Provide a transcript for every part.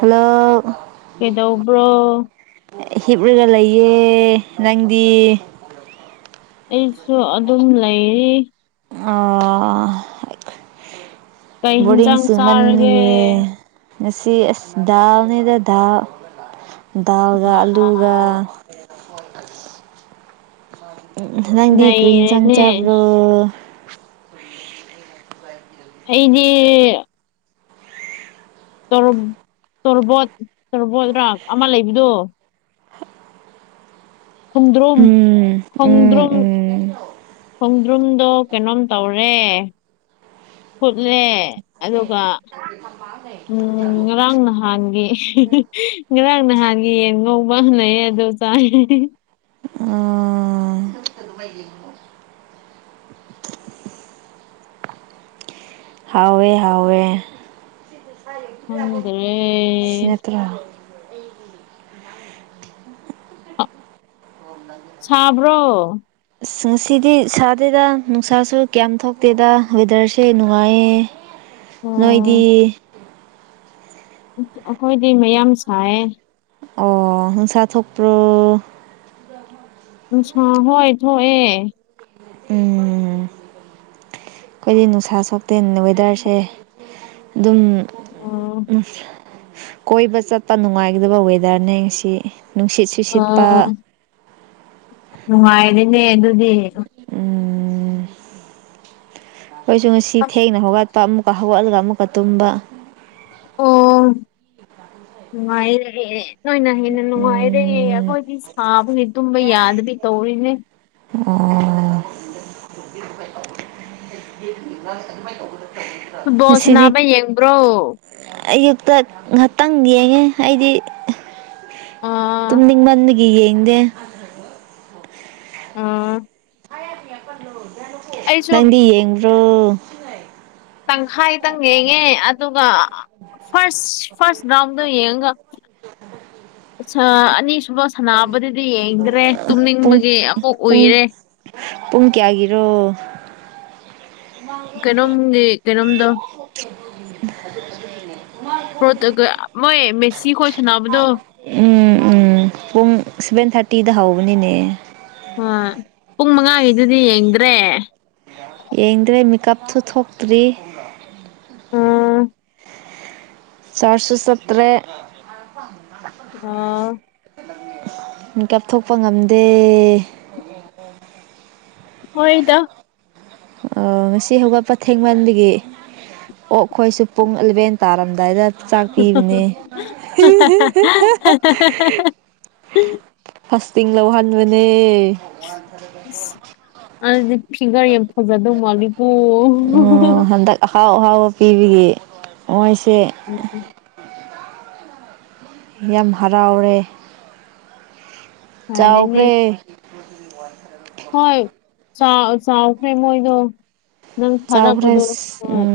hello ꯀꯩꯗꯧꯕ꯭ꯔꯣ ꯍꯤꯞꯂꯒ ꯂꯩꯌꯦ ꯅꯪꯗꯤ ꯑꯩꯁꯨ ꯑꯗꯨꯝ ꯂꯩꯔꯤ ꯑ ꯀꯩ ꯕꯣꯔꯤꯡ ꯍꯤꯟꯖꯥꯡ ꯁꯃꯟ ꯆꯥꯔꯒꯦ ꯉꯁꯤ ꯑꯁ ꯗꯥꯎꯅꯤꯗ ꯎ ꯋꯥ ꯗꯥꯜꯒ ꯑꯂꯨꯒ ꯅꯪꯗꯤ ꯀ꯭ꯔꯤ ꯆꯪ ꯅꯩꯔꯦꯅꯦ ꯆꯕ꯭ꯔꯣ ꯑꯩꯗꯤꯦ ꯇꯣꯔꯕꯣꯠ ꯇꯣꯔꯕꯣꯠꯔ ꯑꯃ ꯂꯩꯕꯗꯣ ꯈꯣꯡꯗ꯭ꯔꯨꯝ ꯎꯝ ꯎꯝ ꯈꯣꯡꯗ꯭ꯔꯨꯝ ꯎꯝ ꯈꯣꯡꯗ꯭ꯔꯨꯝꯗꯣ ꯀꯩꯅꯣꯝ ꯇꯧꯔꯦ ꯐꯨꯠꯂꯦ ꯑꯗꯨꯒ [unintelligible] ꯎꯝ ꯉꯔꯥꯡ ꯅꯍꯥꯟꯒꯤ ꯉꯔꯥꯡ ꯅꯍꯥꯟꯒꯤ ꯌꯦꯟ ꯉꯧꯕ ꯍꯅꯩꯑ ꯑꯗꯨꯗꯣ ꯆꯥꯏ ꯎ ꯑꯥ ꯍꯋꯦ ꯍꯋꯦ ꯍꯗ꯭ꯔꯦ ꯁꯤ ꯅꯠꯇ꯭ꯔꯥ ꯁꯥꯕ꯭ꯔꯣ ꯑꯁ ꯉꯁꯤꯗꯤ ꯁꯥꯗꯦꯗ ꯅꯨꯡꯁꯥꯁꯨ ꯀꯌꯥꯝ ꯊꯣꯛꯇꯦꯗ ꯋꯦꯗꯔꯁꯦ ꯅꯨꯡꯉꯥꯏꯌꯦ ꯑꯣ ꯅꯣꯏꯗꯤ ꯑꯩꯈꯣꯏꯗꯤ ꯃꯌꯥꯝ ꯁꯥꯏ ꯑꯣ ꯤꯡꯁꯥ ꯊꯣꯄ꯭ꯔꯣ ꯑꯆꯥꯥ ꯍꯣꯏ ꯊꯣꯛꯑꯦ ꯎꯝ ꯑꯩꯈꯣꯏꯗꯤ ꯅꯨꯡꯁꯥ ꯁꯣꯛꯇꯦꯅꯤꯅ ꯋꯦꯗꯔꯁꯦ ꯑꯗꯨꯝ ꯎꯝ ꯀꯣꯏꯕ ꯆꯠꯄ ꯅꯨꯡꯉꯥꯏꯒꯗꯕ ꯋꯦꯗꯔꯅꯦ ꯉꯁꯤ ꯅꯨꯡꯁꯤꯠ ꯁꯨꯁꯤꯠꯄ ꯅꯨꯡꯉꯥꯏꯔꯤꯅꯦ ꯑꯗꯨꯗꯤ ꯎꯝ ꯑꯩꯈꯣꯏꯁꯨ ꯉꯁꯤ ꯑꯁ ꯊꯦꯡꯅ ꯍꯧꯒꯠꯄ ꯑꯃꯨꯛꯀ ꯍꯧꯒꯠꯂꯒ ꯑꯃꯨꯛꯀ ꯇꯨꯝꯕ ꯑꯣ ꯅꯨꯡꯉꯥꯏꯔꯦ ꯅꯣꯏꯅ ꯍꯦꯟꯅ ꯅꯨꯡꯉꯥꯏꯔꯦ ꯎꯝ ꯑꯩꯈꯣꯏꯗꯤ ꯁꯥꯕꯗꯤ ꯇꯨꯝꯕ ꯌꯥꯗꯕꯤ ꯇꯧꯔꯤ ꯏꯅꯤ ꯑꯣ ꯐꯨꯠꯕꯣꯜ ꯉꯁꯤꯗꯤ ꯁꯅꯕ ꯌꯦꯡꯕ꯭ꯔꯣ ꯑꯌꯨꯛꯇ ꯉꯍꯥꯛꯇꯪ ꯌꯦꯡꯉꯦ ꯑꯩꯗꯤ ꯑꯥ ꯇꯨꯝꯅꯤꯡꯕ ꯌꯦꯡꯗꯦ ꯎꯝ ꯅꯪꯗꯤ ꯌꯦꯡꯕ꯭ꯔꯣ ꯇꯪꯈꯥꯏꯇꯪ ꯌꯦꯡꯉꯦ ꯑꯗꯨꯒ ꯐꯁ ꯐꯁ ꯔꯥꯎꯟꯗ ꯌꯦꯡꯒ ꯑꯅꯤꯁꯨꯕ ꯁꯅꯥꯕꯨꯗꯨꯗꯤ ꯌꯦꯡꯈꯗꯔꯦ ꯄꯨꯡ ꯇꯨꯝꯅꯤꯡꯕꯒꯤ ꯄꯨꯡ ꯎꯏꯔꯦ ꯄꯨꯡ ꯀꯌꯥꯒꯤꯔꯣ ꯀꯩꯅꯣꯝꯒꯤ ꯀꯩꯅꯣꯝꯗ [unintelligible] ꯃꯣꯏ ꯃꯦꯁꯤ ꯀꯣꯏ ꯁꯅꯥꯕꯗꯣ ꯎꯝ ꯎꯝ ꯄꯨꯡ ꯁꯚꯦꯟ ꯊꯥꯔꯇꯤꯗ ꯍꯧꯕꯅꯤꯅꯦ ꯑ ꯄꯨꯡ ꯃꯉꯥꯒꯤꯗꯨꯗꯤ ꯌꯦꯡꯗ꯭ꯔꯦ ꯌꯦꯡꯗ꯭ꯔꯦ ꯃꯦꯀꯞꯁꯨ ꯊꯣꯛꯇ꯭ꯔꯤ ꯎꯝ ꯆꯔꯁꯨ ꯆꯠꯇꯔꯦ ꯑ ꯃꯀꯞꯊꯣꯛꯄ ꯉꯝꯗꯦ ꯍꯣꯏꯗ ꯉꯁꯤ ꯍꯧꯒꯠꯄꯊꯦꯡꯃꯟꯕꯒꯤ ꯑꯣ ꯑꯩꯈꯣꯏꯁꯨ ꯄꯨꯡ ꯑꯦꯂꯚꯦꯟ ꯇꯥꯔꯝꯗ ꯑꯗꯨꯗꯥꯏꯗ ꯆꯥꯛ ꯄꯤꯕꯅꯦ ꯇꯤꯡ ꯂꯧꯍꯟꯕꯅꯦ ꯑꯗꯨꯗꯤ ꯐꯤꯡꯒꯔ ꯌꯥꯝ ꯐꯖꯗꯧ ꯃꯥꯜꯂꯤ ꯎ ꯍꯟꯗꯛ ꯑꯍꯥꯎ ꯑꯍꯥꯎꯕ ꯄꯤꯕꯒꯤ ꯃꯣꯏ ꯎꯝ ꯌꯥꯝ ꯍꯔꯥꯎꯔꯦ ꯐꯔꯦꯅꯦ ꯆꯥꯎꯈ꯭ꯔꯦ ꯋꯥꯔ [unintelligible] ꯍꯣꯏ ꯆꯥꯎ ꯆꯥꯎꯈ꯭ꯔꯦ ꯃꯣꯏꯗꯣ ꯅꯪ ꯊꯥꯔꯛꯄꯗꯣ ꯆꯥꯎꯈ꯭ꯔꯦꯁ ꯎ ꯍꯣꯏ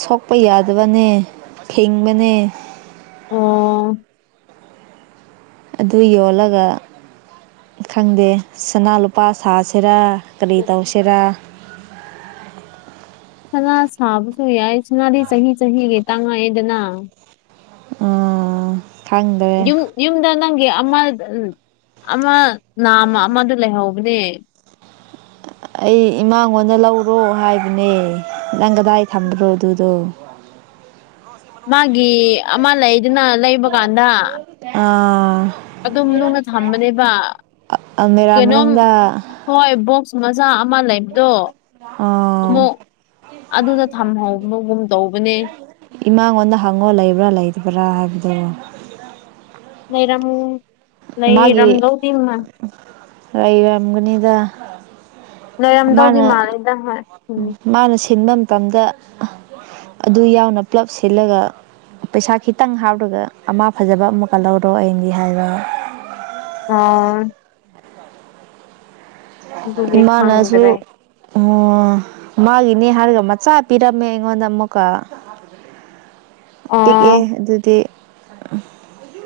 ꯁꯣꯛꯄ ꯌꯥꯗꯕꯅꯦ ꯊꯤꯡꯕꯅꯦ ꯑꯣ ꯑꯗꯨ ꯌꯣꯜꯂꯒ ꯈꯪꯗꯦ ꯁꯅꯥ ꯂꯨꯄꯥ ꯁꯥꯁꯤꯔꯥ ꯀꯔꯤ ꯇꯧꯁꯤꯔꯥ [unintelligible] ꯁꯅꯥ ꯁꯥꯕꯁꯨ ꯌꯥꯏ ꯁꯅꯥꯗꯤ ꯆꯍꯤ ꯆꯍꯤꯒꯤ ꯇꯥꯡꯉꯛꯑꯦꯗꯅ ꯎꯝ ꯌꯨꯝ ꯌꯨꯝꯗ ꯅꯪꯒꯤ ꯑꯃ ꯎ ꯑꯃ ꯅꯥꯝ ꯑꯃꯗ ꯨꯂꯩꯍꯧꯕꯅꯦ ꯑꯩ ꯏꯃꯥꯡꯉꯣꯟꯗ ꯂꯧꯔꯣ ꯍꯥꯏꯕꯅꯦ ꯅꯪ ꯀꯗꯥꯏ ꯊꯝꯕ꯭ꯔꯣ ꯑꯗꯨꯗꯣ [unintelligible] ꯃꯥꯒꯤ ꯑꯃ ꯂꯩꯗꯅ ꯂꯩꯕ ꯀꯥꯟꯗ ꯑꯗꯨꯝ ꯅꯨꯅ ꯊꯝꯕꯅꯦꯕ ꯑꯜꯃꯦꯔꯥ ꯀꯩꯅꯣꯝ ꯃꯅꯨꯡꯗ ꯍꯣꯏ ꯕꯣꯛꯁ ꯃ ꯂꯩꯕꯗꯣ ꯑꯃꯨꯛ ꯑꯗꯨꯗ ꯊꯝꯍꯒꯨꯝ ꯇꯧꯕꯅꯦ ꯏꯃꯥꯡꯉꯣꯟꯗ ꯍꯪꯉꯣ ꯂꯩꯕ꯭ꯔꯥ ꯂꯩꯕ꯭ꯔꯥ ꯍꯥꯏꯕꯗꯣ ꯂꯩꯔꯝꯃꯨ ꯃꯥꯒꯤ ꯂꯩꯔꯝꯗꯧꯗꯤꯝꯅ ꯂꯩꯔꯝꯒꯅꯤꯗ ꯂꯩꯔꯝꯗꯧꯗꯤ ꯂꯩꯔꯝꯗꯧꯗꯤ ꯃꯥꯅ ꯃꯥꯜꯂꯦꯗ ꯍꯣꯏ ꯎꯝ ꯃꯥꯅ ꯁꯤꯟꯕ ꯃꯇꯝꯗ ꯑꯗꯨ ꯌꯥꯎꯅ ꯄꯨꯂꯞ ꯁꯤꯠꯂꯒ ꯄꯩꯁꯥ ꯈꯤꯇꯪ ꯍꯥꯞꯔꯒ ꯑꯃ ꯐꯖꯕ ꯑꯃꯨꯛꯀ ꯂꯧꯍꯧꯔꯣ ꯑꯩꯗꯤ ꯍꯥꯏꯕ ꯑꯥ ꯑꯗꯨꯗꯤ ꯏꯃꯥꯅꯁꯨ ꯈꯪꯗ꯭ꯔꯦ ꯎ ꯃꯥꯒꯤ ꯅꯤꯍꯔꯒ ꯃꯆꯥ ꯄꯤꯔꯝꯃꯦ ꯑꯩꯉꯣꯟꯗ ꯃꯨꯛꯀ ꯑꯣ ꯄꯤꯛꯑꯦ ꯑꯗꯨꯗꯤ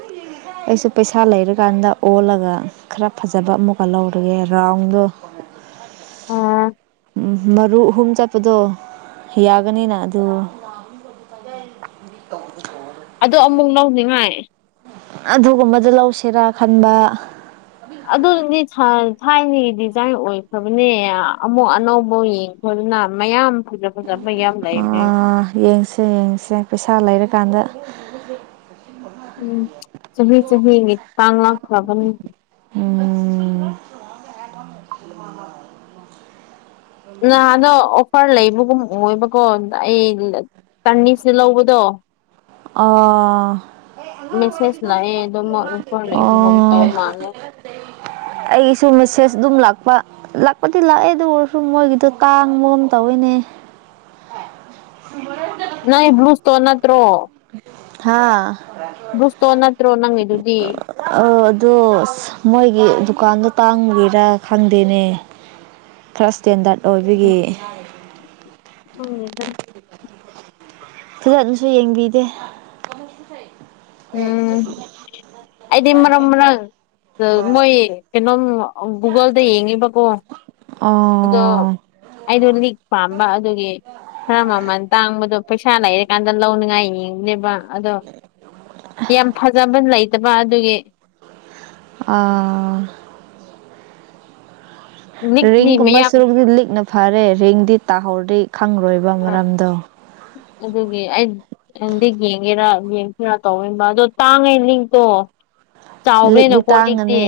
[unintelligible] ꯑꯩꯁꯨ ꯄꯩꯁꯥ ꯂꯩꯔꯀꯥꯟꯗ ꯑꯣꯜꯂꯒ ꯈꯔ ꯐꯖꯕ ꯑꯃꯨꯛꯀ ꯂꯧꯔꯒꯦ ꯔꯥꯎꯟꯗꯣ ꯎ ꯑꯥ ꯃꯔꯨ ꯑꯍꯨꯝ ꯆꯠꯄꯗꯣ ꯌꯥꯒꯅꯤꯅ ꯑꯗꯨ ꯇ ꯑꯗꯣ ꯑꯃꯨꯛ ꯂꯧꯅꯤꯡꯉꯥꯏ ꯑꯗꯨꯒꯨꯝꯕꯗ ꯂꯧꯁꯤꯔꯥ ꯈꯟꯕ ꯑꯗꯨ ꯆ ꯊꯥꯏꯅꯒꯤ ꯗꯤꯖꯥꯏꯟ ꯑꯣꯏꯈ꯭ꯔꯕꯅꯦ ꯑꯃꯨꯛ ꯑꯅꯧꯕ ꯌꯦꯡꯈ꯭ꯔꯗꯨꯅ ꯃꯌꯥꯝ ꯐꯖ ꯐꯖꯕ ꯌꯥꯝ ꯂꯩꯕꯅꯦ ꯑꯥ ꯌꯦꯡꯁꯦ ꯌꯦꯡꯁꯦ ꯄꯩꯁꯥ ꯂꯩꯔ ꯀꯥꯟꯗ ꯎꯝ ꯆꯍꯤ ꯆꯍꯤꯒꯤ ꯇꯥꯡ ꯂꯥꯛꯆꯥꯕꯅꯤ ꯎꯝ ꯅꯍꯥꯟꯗꯣ ꯑꯣꯐꯔ ꯂꯩꯕꯒꯨꯝ ꯑꯣꯏꯕꯀꯣ ꯑ ꯑꯩ ꯆꯟꯅꯤꯁꯤ ꯂꯧꯕꯗꯣ ꯑ ꯃꯦꯁꯦꯖ ꯂꯥꯛꯑꯦ ꯑꯗꯨꯣ ꯃꯣꯏ ꯏꯝꯐꯣꯔꯣꯟ ꯂꯩꯕꯒ ꯑꯣ ꯇꯧ ꯃꯥꯜꯂꯦ ꯑꯩꯒꯤꯁꯨ ꯃꯦꯁꯦꯁ ꯑꯗꯨꯝ ꯂꯥꯛꯄ ꯂꯥꯛꯄꯗꯤ ꯂꯥꯛꯑꯦ ꯑꯗꯨ ꯑꯣꯏꯔꯁꯨ ꯃꯣꯏꯒꯤꯗꯣ ꯇꯥꯡꯕꯒꯨꯝ ꯇꯧꯋꯤꯅꯦ [unintelligible] ꯅꯪ ꯕꯂꯨꯁꯇꯣꯟ ꯅꯠꯇ꯭ꯔꯣ ꯍꯥꯥ ꯕ꯭ꯂꯨ ꯏꯁꯇꯣꯟ ꯅꯠꯇ꯭ꯔꯣ ꯅꯪꯒꯤꯗꯨꯗꯤ ꯑ ꯑꯗꯣ ꯃꯣꯏꯒꯤ ꯗꯨꯀꯥꯟꯗꯣ ꯇꯥꯡꯏꯔꯥ ꯈꯪꯗꯦꯅꯦ ꯈꯔ ꯏꯁꯇꯦꯟꯗꯔꯠ ꯑꯣꯏꯕꯒꯤ ꯎꯝ ꯐꯗ ꯑꯗꯨꯁꯨ ꯌꯦꯡꯕꯤꯗꯦ ꯎꯝ ꯍꯥꯏꯗꯤ ꯃꯔꯛ ꯃꯔꯛ ꯃꯣꯏ ꯀꯩꯅꯣꯝ ꯨꯒꯨꯒꯜꯗ ꯌꯦꯡꯉꯦꯕꯀꯣ ꯑꯗꯣ ꯑꯣ ꯑꯩꯗꯣ ꯂꯤꯛ ꯄꯥꯝꯕ ꯑꯗꯨꯒꯤ ꯈꯔ ꯃꯃꯜ ꯇꯥꯡꯕꯗꯣ ꯄꯩꯁꯥ ꯂꯩꯔꯀꯥꯟꯗ ꯂꯧꯅꯤꯡꯉꯥꯏ ꯌꯦꯕꯅꯦꯕ ꯑꯗꯣ ꯌꯥꯝ ꯐꯖꯕ ꯂꯩ ꯠꯇꯕ ꯑꯗꯨꯒꯤ ꯑꯥ ꯂꯤꯛꯂꯤ ꯔꯤꯡꯒꯨꯝꯕ ꯃꯌꯥꯝ ꯁꯔꯨꯛꯄꯨꯗꯤ ꯂꯤꯛꯅ ꯐꯔꯦ ꯔꯤꯡꯗꯤ ꯇꯥꯍꯧꯔꯤ ꯎ ꯑꯗꯨꯒꯤ ꯑꯩꯪꯗꯤ ꯌꯦꯡꯒꯦꯔꯥ ꯌꯦꯡꯁꯤꯔ ꯇꯧꯕ ꯑꯗꯣ ꯇꯥꯡꯉꯦ ꯂꯤꯛꯇꯣ ꯂꯤꯛꯂꯤ ꯆꯥꯎꯕꯅꯤꯅꯀꯣ ꯂꯤꯛꯇꯤ ꯇꯥꯡꯉꯅꯤ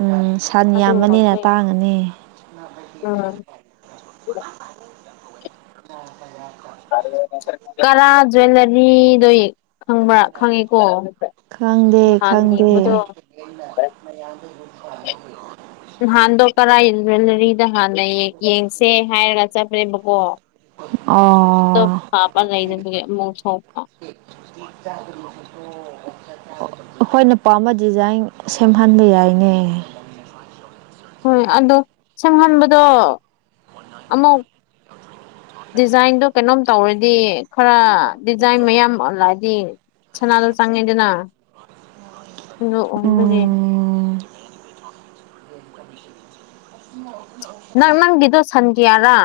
ꯎꯝ ꯁꯟ ꯌꯥꯝꯕꯅꯤꯅ ꯇꯥꯡꯉꯅꯤ ꯑꯥ ꯀꯔꯥ ꯖ꯭ꯋꯦꯂꯔꯤꯗꯣ ꯈꯪꯕ꯭ꯔꯥ ꯈꯪꯉꯤꯀꯣ ꯈꯪꯗꯦ ꯅꯍꯥꯟ ꯈꯪꯗꯦ ꯌꯦꯡꯕꯗꯣ [unintelligible] ꯅꯍꯥꯟꯗꯣ ꯀꯥꯔꯥ ꯖ꯭ꯋꯦꯂꯔꯤꯗ ꯍꯥꯟꯅ ꯌꯦꯡꯁꯦ ꯍꯥꯏꯔꯒ ꯆꯠꯄꯅꯦꯕꯀꯣ ꯑꯣ ꯍꯥꯥ ꯄ ꯂꯩꯗꯒꯦ ꯃ ꯁ ꯆꯒ ꯂꯣ ꯑꯩꯈꯣꯏꯅ ꯄꯥꯝꯕ ꯗꯤꯖꯥꯏꯟ ꯁꯦꯝꯍꯟꯕ ꯌꯥꯏꯅꯦ ꯍꯣꯏ ꯑꯗꯣ ꯁꯦꯝꯍꯟꯕꯗꯣ ꯑꯃꯨꯛ ꯗꯤꯖꯥꯏꯟꯗꯣ ꯀꯩꯅꯣꯝ ꯇꯧꯔꯗꯤ ꯈꯔ ꯗꯤꯖꯥꯏꯟ ꯃꯌꯥꯝ ꯑꯣꯂꯥꯛꯑꯗꯤ ꯁꯅꯥꯗꯣ ꯆꯪꯉꯤꯗꯅ ꯅꯣꯛꯑꯣꯏꯕꯖꯦ ꯎꯝ ꯎ ꯅꯪ ꯅꯪꯒꯤꯗꯣ ꯁꯟ ꯀꯌꯥꯔꯥ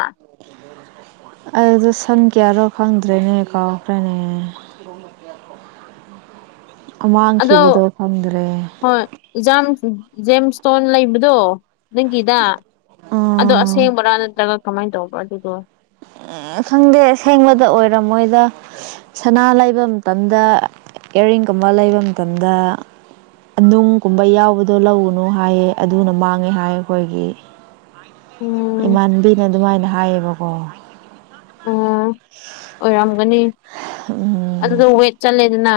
ꯑꯗꯨ ꯁꯟ ꯀꯌꯥꯔꯣ ꯈꯪꯗ꯭ꯔꯦꯅꯦ ꯀꯥꯎꯈ꯭ꯔꯦꯅꯦ [unintelligible] ꯑꯗꯣ ꯃꯥꯡꯈꯤꯕꯗꯣ ꯈꯪꯗ꯭ꯔꯦ ꯍꯣꯏ ꯖꯝꯁ ꯖꯦꯝꯁ ꯏꯁꯇꯣꯟ ꯂꯩꯕꯗꯣ ꯅꯪꯒꯤꯗ ꯑꯗꯣ ꯎꯝ ꯑꯁꯦꯡꯕꯔꯥ ꯅꯠꯇ꯭ꯔꯒ ꯀꯃꯥꯏꯅ ꯇꯧꯕꯔ ꯑꯗꯨꯗꯣ ꯈꯪꯗꯦ ꯑꯁꯦꯡꯕꯗ ꯑꯣꯏꯔꯝꯃꯣꯏꯗ ꯁꯅꯥ ꯂꯩꯕ ꯃꯇꯝꯗ ꯏꯌꯥꯔꯤꯡꯒꯨꯝꯕ ꯂꯩꯕ ꯃꯇꯝꯗ ꯅꯨꯡꯒꯨꯝꯕ ꯌꯥꯎꯕꯗꯣ ꯂꯧꯎꯅꯨ ꯍꯥꯏꯌꯦ ꯑꯗꯨꯅ ꯃꯥꯡꯉꯦ ꯍꯥꯏ ꯑꯩꯈꯣꯏꯒꯤ ꯎꯝ ꯏꯃꯥꯟꯕꯤꯅ ꯑꯗꯨꯃꯥꯏꯅ ꯍꯥꯏꯌꯦꯕꯀꯣ ꯑꯥ ꯑꯣꯏꯔꯝꯒꯅꯤ ꯎꯝ ꯑꯗꯨꯗꯣ ꯋꯦꯠ ꯆꯠꯂꯦꯗꯅ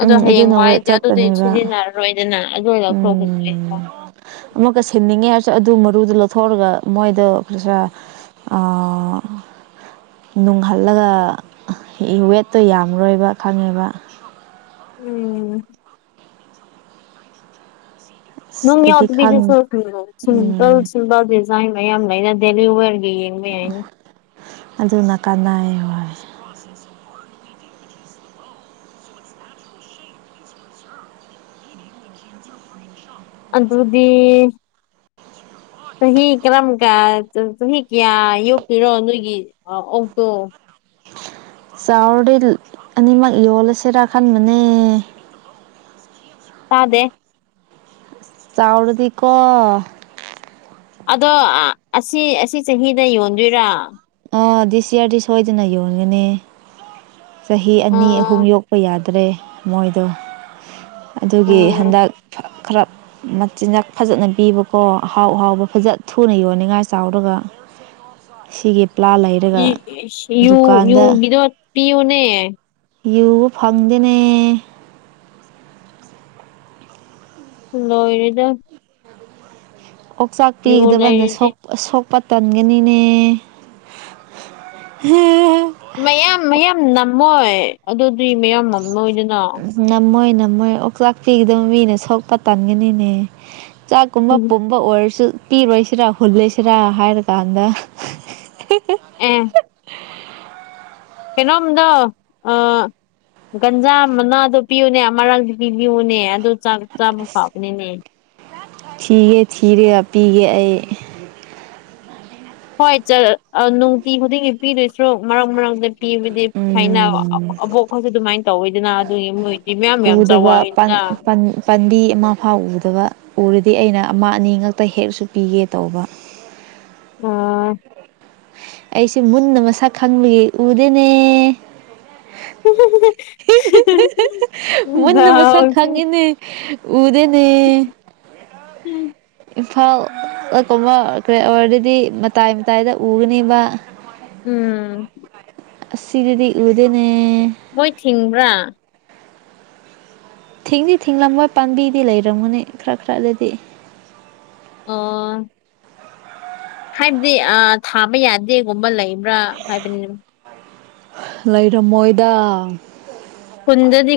ꯑꯗꯣ ꯎꯝ ꯍꯌꯦꯡ ꯑꯗꯨꯅ ꯋꯦꯠ ꯋꯥꯏꯗꯤ ꯑꯗꯨꯗꯤ ꯆꯠꯄꯅꯦꯕ ꯁꯤꯖꯤꯟꯅꯔꯔꯣꯏꯗꯅ ꯑꯗꯨ ꯂꯧꯊꯣꯛꯍꯟꯗꫡꯏꯀꯣ ꯑꯃꯨꯛ ꯀ ꯁꯤꯅꯤꯡꯉꯦ ꯑꯗꯨ ꯃꯔꯨꯗ ꯂꯧꯊꯣꯛꯑꯒ ꯃꯣꯏꯗ ꯈꯩꯁꯥ ꯑ‌-ꯑ-ꯑ ꯅꯨꯡꯍꯜꯂꯒ ꯋꯦꯠꯇꯣ ꯌꯥꯝꯔꯣꯏꯕ ꯈꯪꯉꯦꯕ ꯎꯝ ꯑꯁ ꯅꯨꯡ ꯑꯩꯗꯤ ꯈꯪ ꯌꯥꯎꯗꯕꯤꯗꯁꯨ ꯁꯤꯝꯄꯜ ꯎꯝ ꯁꯤꯝꯄꯜ ꯗꯤꯖꯥꯏꯟ ꯃꯌꯥꯝ ꯂꯩꯔ ꯗꯦꯜꯂꯤꯋꯦꯔ [unintelligible] ꯑꯗꯨꯅ ꯀꯥꯟꯅꯩ ꯍꯣꯏ ꯑꯗꯨꯗꯤ ꯆꯍꯤ ꯀꯔꯝꯀ ꯀꯟ ꯆꯍꯤ ꯀꯌꯥ ꯌꯣꯛꯄꯤꯔꯣ ꯅꯣꯏꯒꯤ ꯑꯣꯛꯇꯣ ꯆꯥꯥꯎꯔꯗꯤ ꯑꯅꯤ ꯃꯛ ꯌꯣꯜꯂꯁꯤꯔ ꯈꯟꯕꯅ‌ꯦ ꯇꯥꯗꯦ ꯆꯥꯎꯔꯗꯤꯀ‌ꯣ ꯑꯗꯣ ꯑꯁꯤ ꯑꯁꯤ ꯆꯍꯤꯗ ꯌꯣꯟꯗꯣꯏꯔꯥ ꯑ ꯗꯤꯁ ꯌꯥꯔꯗꯤ ꯁꯣꯏꯗꯅ ꯌꯣꯟꯒꯅꯤ ꯆꯍꯤ ꯑꯅꯤ ꯑꯍꯨꯝ ꯑꯣ ꯌꯣꯛꯄ ꯌꯥꯗꯦ ꯃꯣꯏꯗꯣ ꯑꯗꯨꯒꯤ ꯑꯣ ꯍꯟꯗꯛ ꯈꯔ ꯃꯆꯤꯟꯖꯥꯛ ꯐꯖꯅ ꯄꯤꯕꯀꯣ ꯑꯍꯥꯎ ꯍꯥꯎꯕ ꯐꯖ ꯊꯨꯅ ꯌꯣꯟꯅꯤꯡꯉꯥꯏ ꯆꯥꯎꯔꯒ ꯁꯤꯒꯤ ꯄ꯭ꯂꯥ ꯌ ꯂꯩꯔꯒ ꯌ ꯌꯨ ꯗꯨꯀꯥꯟꯗ ꯌꯨꯒꯤꯗꯨ ꯄꯤꯌꯨꯅ‌ꯦ ꯌꯨ ꯐꯪꯗ‌ꯦꯅꯦ ꯂꯣꯔ‌ꯦꯗ ꯑꯣꯆꯥꯛꯇꯤ ꯗꯕꯅ ꯂꯩꯔꯗꯤ ꯁ‌ꯣꯛ ꯁꯣꯛꯄ ꯇꯥꯟꯒꯅꯤꯅꯦ ꯃꯌꯥꯝ ꯃꯌꯥꯝ ꯅꯝꯃꯣꯏ ꯑꯗꯨꯗꯤ ꯃꯌꯥꯝ ꯅꯝꯂꯣꯏꯗꯅ ꯎ ꯉꯝꯃꯣꯏ ꯉꯝꯃꯣꯏ ꯑꯣꯛꯆꯥꯛꯇꯤ ꯑꯗꯨꯝ ꯃꯤꯅ ꯁꯣꯛꯄ ꯇꯟꯒꯅꯤꯅꯦ ꯆꯥꯛꯀꯨꯝꯕ ꯄꯨꯝꯕ ꯑꯣꯏꯔꯁꯨ ꯄꯤꯔꯣꯏꯁꯤꯔꯥ ꯍꯨꯜꯂꯦꯁꯤꯔ ꯍꯥꯏꯔꯀꯥꯟꯗ ꯑ‌ꯦ ꯀꯩꯅꯣꯝꯗ ꯑ ꯒꯟꯖꯥ ꯃꯅꯥꯗꯣ ꯄꯤꯌꯨꯅꯦ ꯑꯃꯔꯥꯛ ꯄꯤꯕꯤꯌꯨꯅꯦ ꯑꯗꯨ ꯆꯥꯕ ꯐꯥꯎꯕꯅꯤꯅꯦ ꯊꯤꯒꯦ ꯊꯤꯔꯒ ꯄꯤꯒꯦ ꯑꯩ ꯍꯣꯏ ꯅꯨꯡꯇꯤ ꯈꯨꯗꯤꯡꯒꯤ ꯄꯤꯗꯣꯏꯁꯨ ꯃꯔꯛ ꯃꯔꯛꯇꯗ ꯄꯤꯕꯗꯤ ꯍꯥꯏꯅ ꯎꯝ ꯑꯕꯣꯛ ꯈ‌ꯣꯏꯁꯨ ꯑꯗꯨꯃꯥꯏꯅ ꯇꯧꯋꯤꯗꯅ ꯑꯗꯨꯒꯤ ꯃꯣꯏꯗꯤ ꯃꯌꯥꯝ ꯌꯥꯝ ꯎꯗꯕ ꯆꯥꯎꯋꯏꯅꯤꯅ ꯄꯥꯝꯕꯤ ꯑꯃ ꯐꯥꯎ ꯎꯗꯕ ꯎꯔꯗꯤ ꯑꯩꯅ ꯑꯃ ꯑꯅꯤ ꯉꯛꯇ ꯍꯦꯛꯁꯨ ꯄꯤꯒꯦ ꯇꯧꯕ ꯑꯥ ꯑꯩꯁꯦ ꯃꯨꯟꯅ ꯃꯁꯛ ꯈꯪꯕꯒꯤ ꯎꯗꯦꯅꯦ ꯃꯟꯅ ꯃꯁꯛ ꯗꯥꯎꯁꯦ ꯈꯥꯡꯉꯤꯅꯤ ꯎꯗꯅꯦ ꯎꯝ ꯏꯝꯐꯥꯎꯜ ꯀꯨꯝꯕ ꯀ ꯑꯣꯏꯔꯗꯗꯤ ꯃꯇꯥꯏ ꯃꯇꯥꯏꯗ ꯎꯒꯅꯤꯕ ꯎꯝ ꯁꯤꯗꯤ ꯎꯗꯅꯦ ꯃꯣꯏ ꯊꯤꯡꯕ꯭ꯔꯥ ꯊꯤꯡꯗꯤ ꯊꯤꯡꯂꯂꯝꯕꯣꯏ ꯄꯥꯝꯕꯤꯗꯤ ꯂꯩꯔꯝꯒꯅꯤ ꯈꯔ ꯈꯔꯗꯗꯤ ꯑꯣ ꯍꯥꯏꯕꯗꯤ ꯊꯥꯕ ꯌꯥꯗꯦꯒꯨꯝꯕ ꯂꯩꯕ꯭ꯔꯥ ꯍꯥꯏꯕꯅꯤ ꯂꯩꯔꯝ ꯃꯣꯏꯗ ꯈꯨꯟꯗꯗꯤ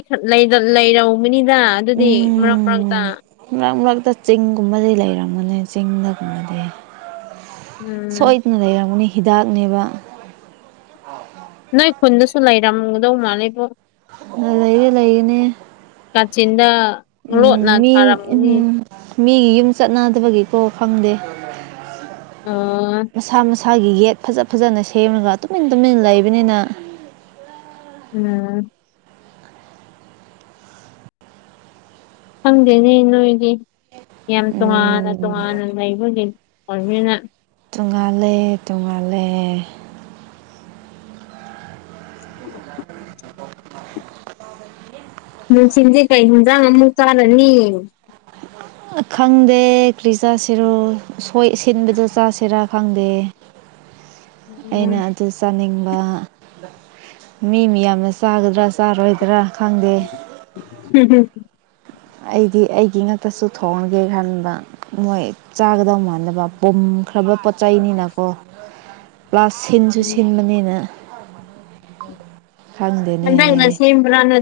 ꯂꯩꯔꯕꯅꯤꯗ ꯑꯗꯨꯗꯤ ꯃꯔꯛ ꯃꯔꯛꯇ ꯍꯛꯇ ꯆꯤꯡꯒꯨꯝꯕꯗꯤ ꯂꯩꯔꯝꯃꯅꯦ ꯆꯤꯡꯗꯒꯨꯝꯕꯗꯤ ꯎꯝ ꯁꯣꯏꯗꯅ ꯂꯩꯔꯝꯒꯅꯤ ꯍꯤꯗꯥꯛꯅꯦꯕ ꯅꯣꯏ ꯈꯨꯟꯗꯁꯨ ꯂꯩꯔꯝꯒꯗꯧ ꯃꯥꯜꯂꯦꯕꯣ ꯑ ꯂꯩꯌꯦꯦ ꯂꯩꯅꯦ ꯆꯤꯟꯗ ꯎꯝ ꯃꯤ ꯎꯝ ꯃꯤꯒꯤ ꯌꯨꯝ ꯆꯠꯅꯗꯕꯒꯤꯀꯣ ꯈꯪꯗꯦ ꯑ ꯃꯁꯥ ꯃꯁꯥ ꯏꯁꯥꯒꯤ ꯌꯦꯠ ꯐꯖ ꯐꯖꯅ ꯁꯦꯝꯃꯒ ꯇꯨꯃꯤꯟ ꯇꯨꯃꯤꯟ ꯂꯩꯕꯅꯤꯅ ꯎꯝ ꯈꯪꯗꯦꯅꯦ ꯅꯣꯏꯗꯤ ꯌꯥꯝ ꯇꯣꯉꯥꯟꯅ ꯎꯝ ꯇꯣꯉꯥꯟꯅ ꯂꯩꯕꯒꯤꯅꯤ ꯍꯃꯤꯅ ꯇꯣꯡꯉꯥꯜꯂꯦ ꯇꯣꯡꯉꯥꯜꯂꯦ ꯍ ꯃ ꯁꯤꯤꯟꯖꯦ ꯀꯥꯏꯖꯉꯃꯨ ꯇꯥꯔꯅꯤ ꯈꯪꯗꯦ ꯀ꯭ꯔꯤꯖ ꯁꯤꯔꯣ ꯍꯣꯏ ꯁꯤꯟꯕꯗ ꯆꯥꯁꯤꯔꯥ ꯈꯪꯗꯦ ꯎꯝ ꯑꯩꯅ ꯑꯗꯨ ꯆꯥꯅꯤꯡꯕ ꯃꯤ ꯃꯤ ꯌꯥꯝꯅ ꯆꯥꯒꯗ꯭ꯔꯥ ꯆꯥꯔꯣꯏꯗ꯭ꯔꯥ ꯈꯪꯗꯦ ꯑꯩꯗꯤ ꯑꯩꯒꯤ ꯉꯛꯇꯁꯨ ꯊꯣꯡꯉꯒꯦ ꯈꯟꯕ ꯃꯣꯏ ꯆꯥꯒꯗꯧ ꯃꯥꯟꯅꯕ ꯄꯨꯝ ꯈ꯭ꯔꯕ ꯄꯣꯠ ꯆꯩꯅꯤꯅꯀꯣ ꯄ꯭ꯂꯥꯁ ꯁꯤꯟꯁꯨ ꯁꯤꯟꯕꯅꯤꯅ ꯃꯅ ꯈꯪꯗꯦꯅꯦ ꯁꯤꯝ꯭ꯔꯥꯅ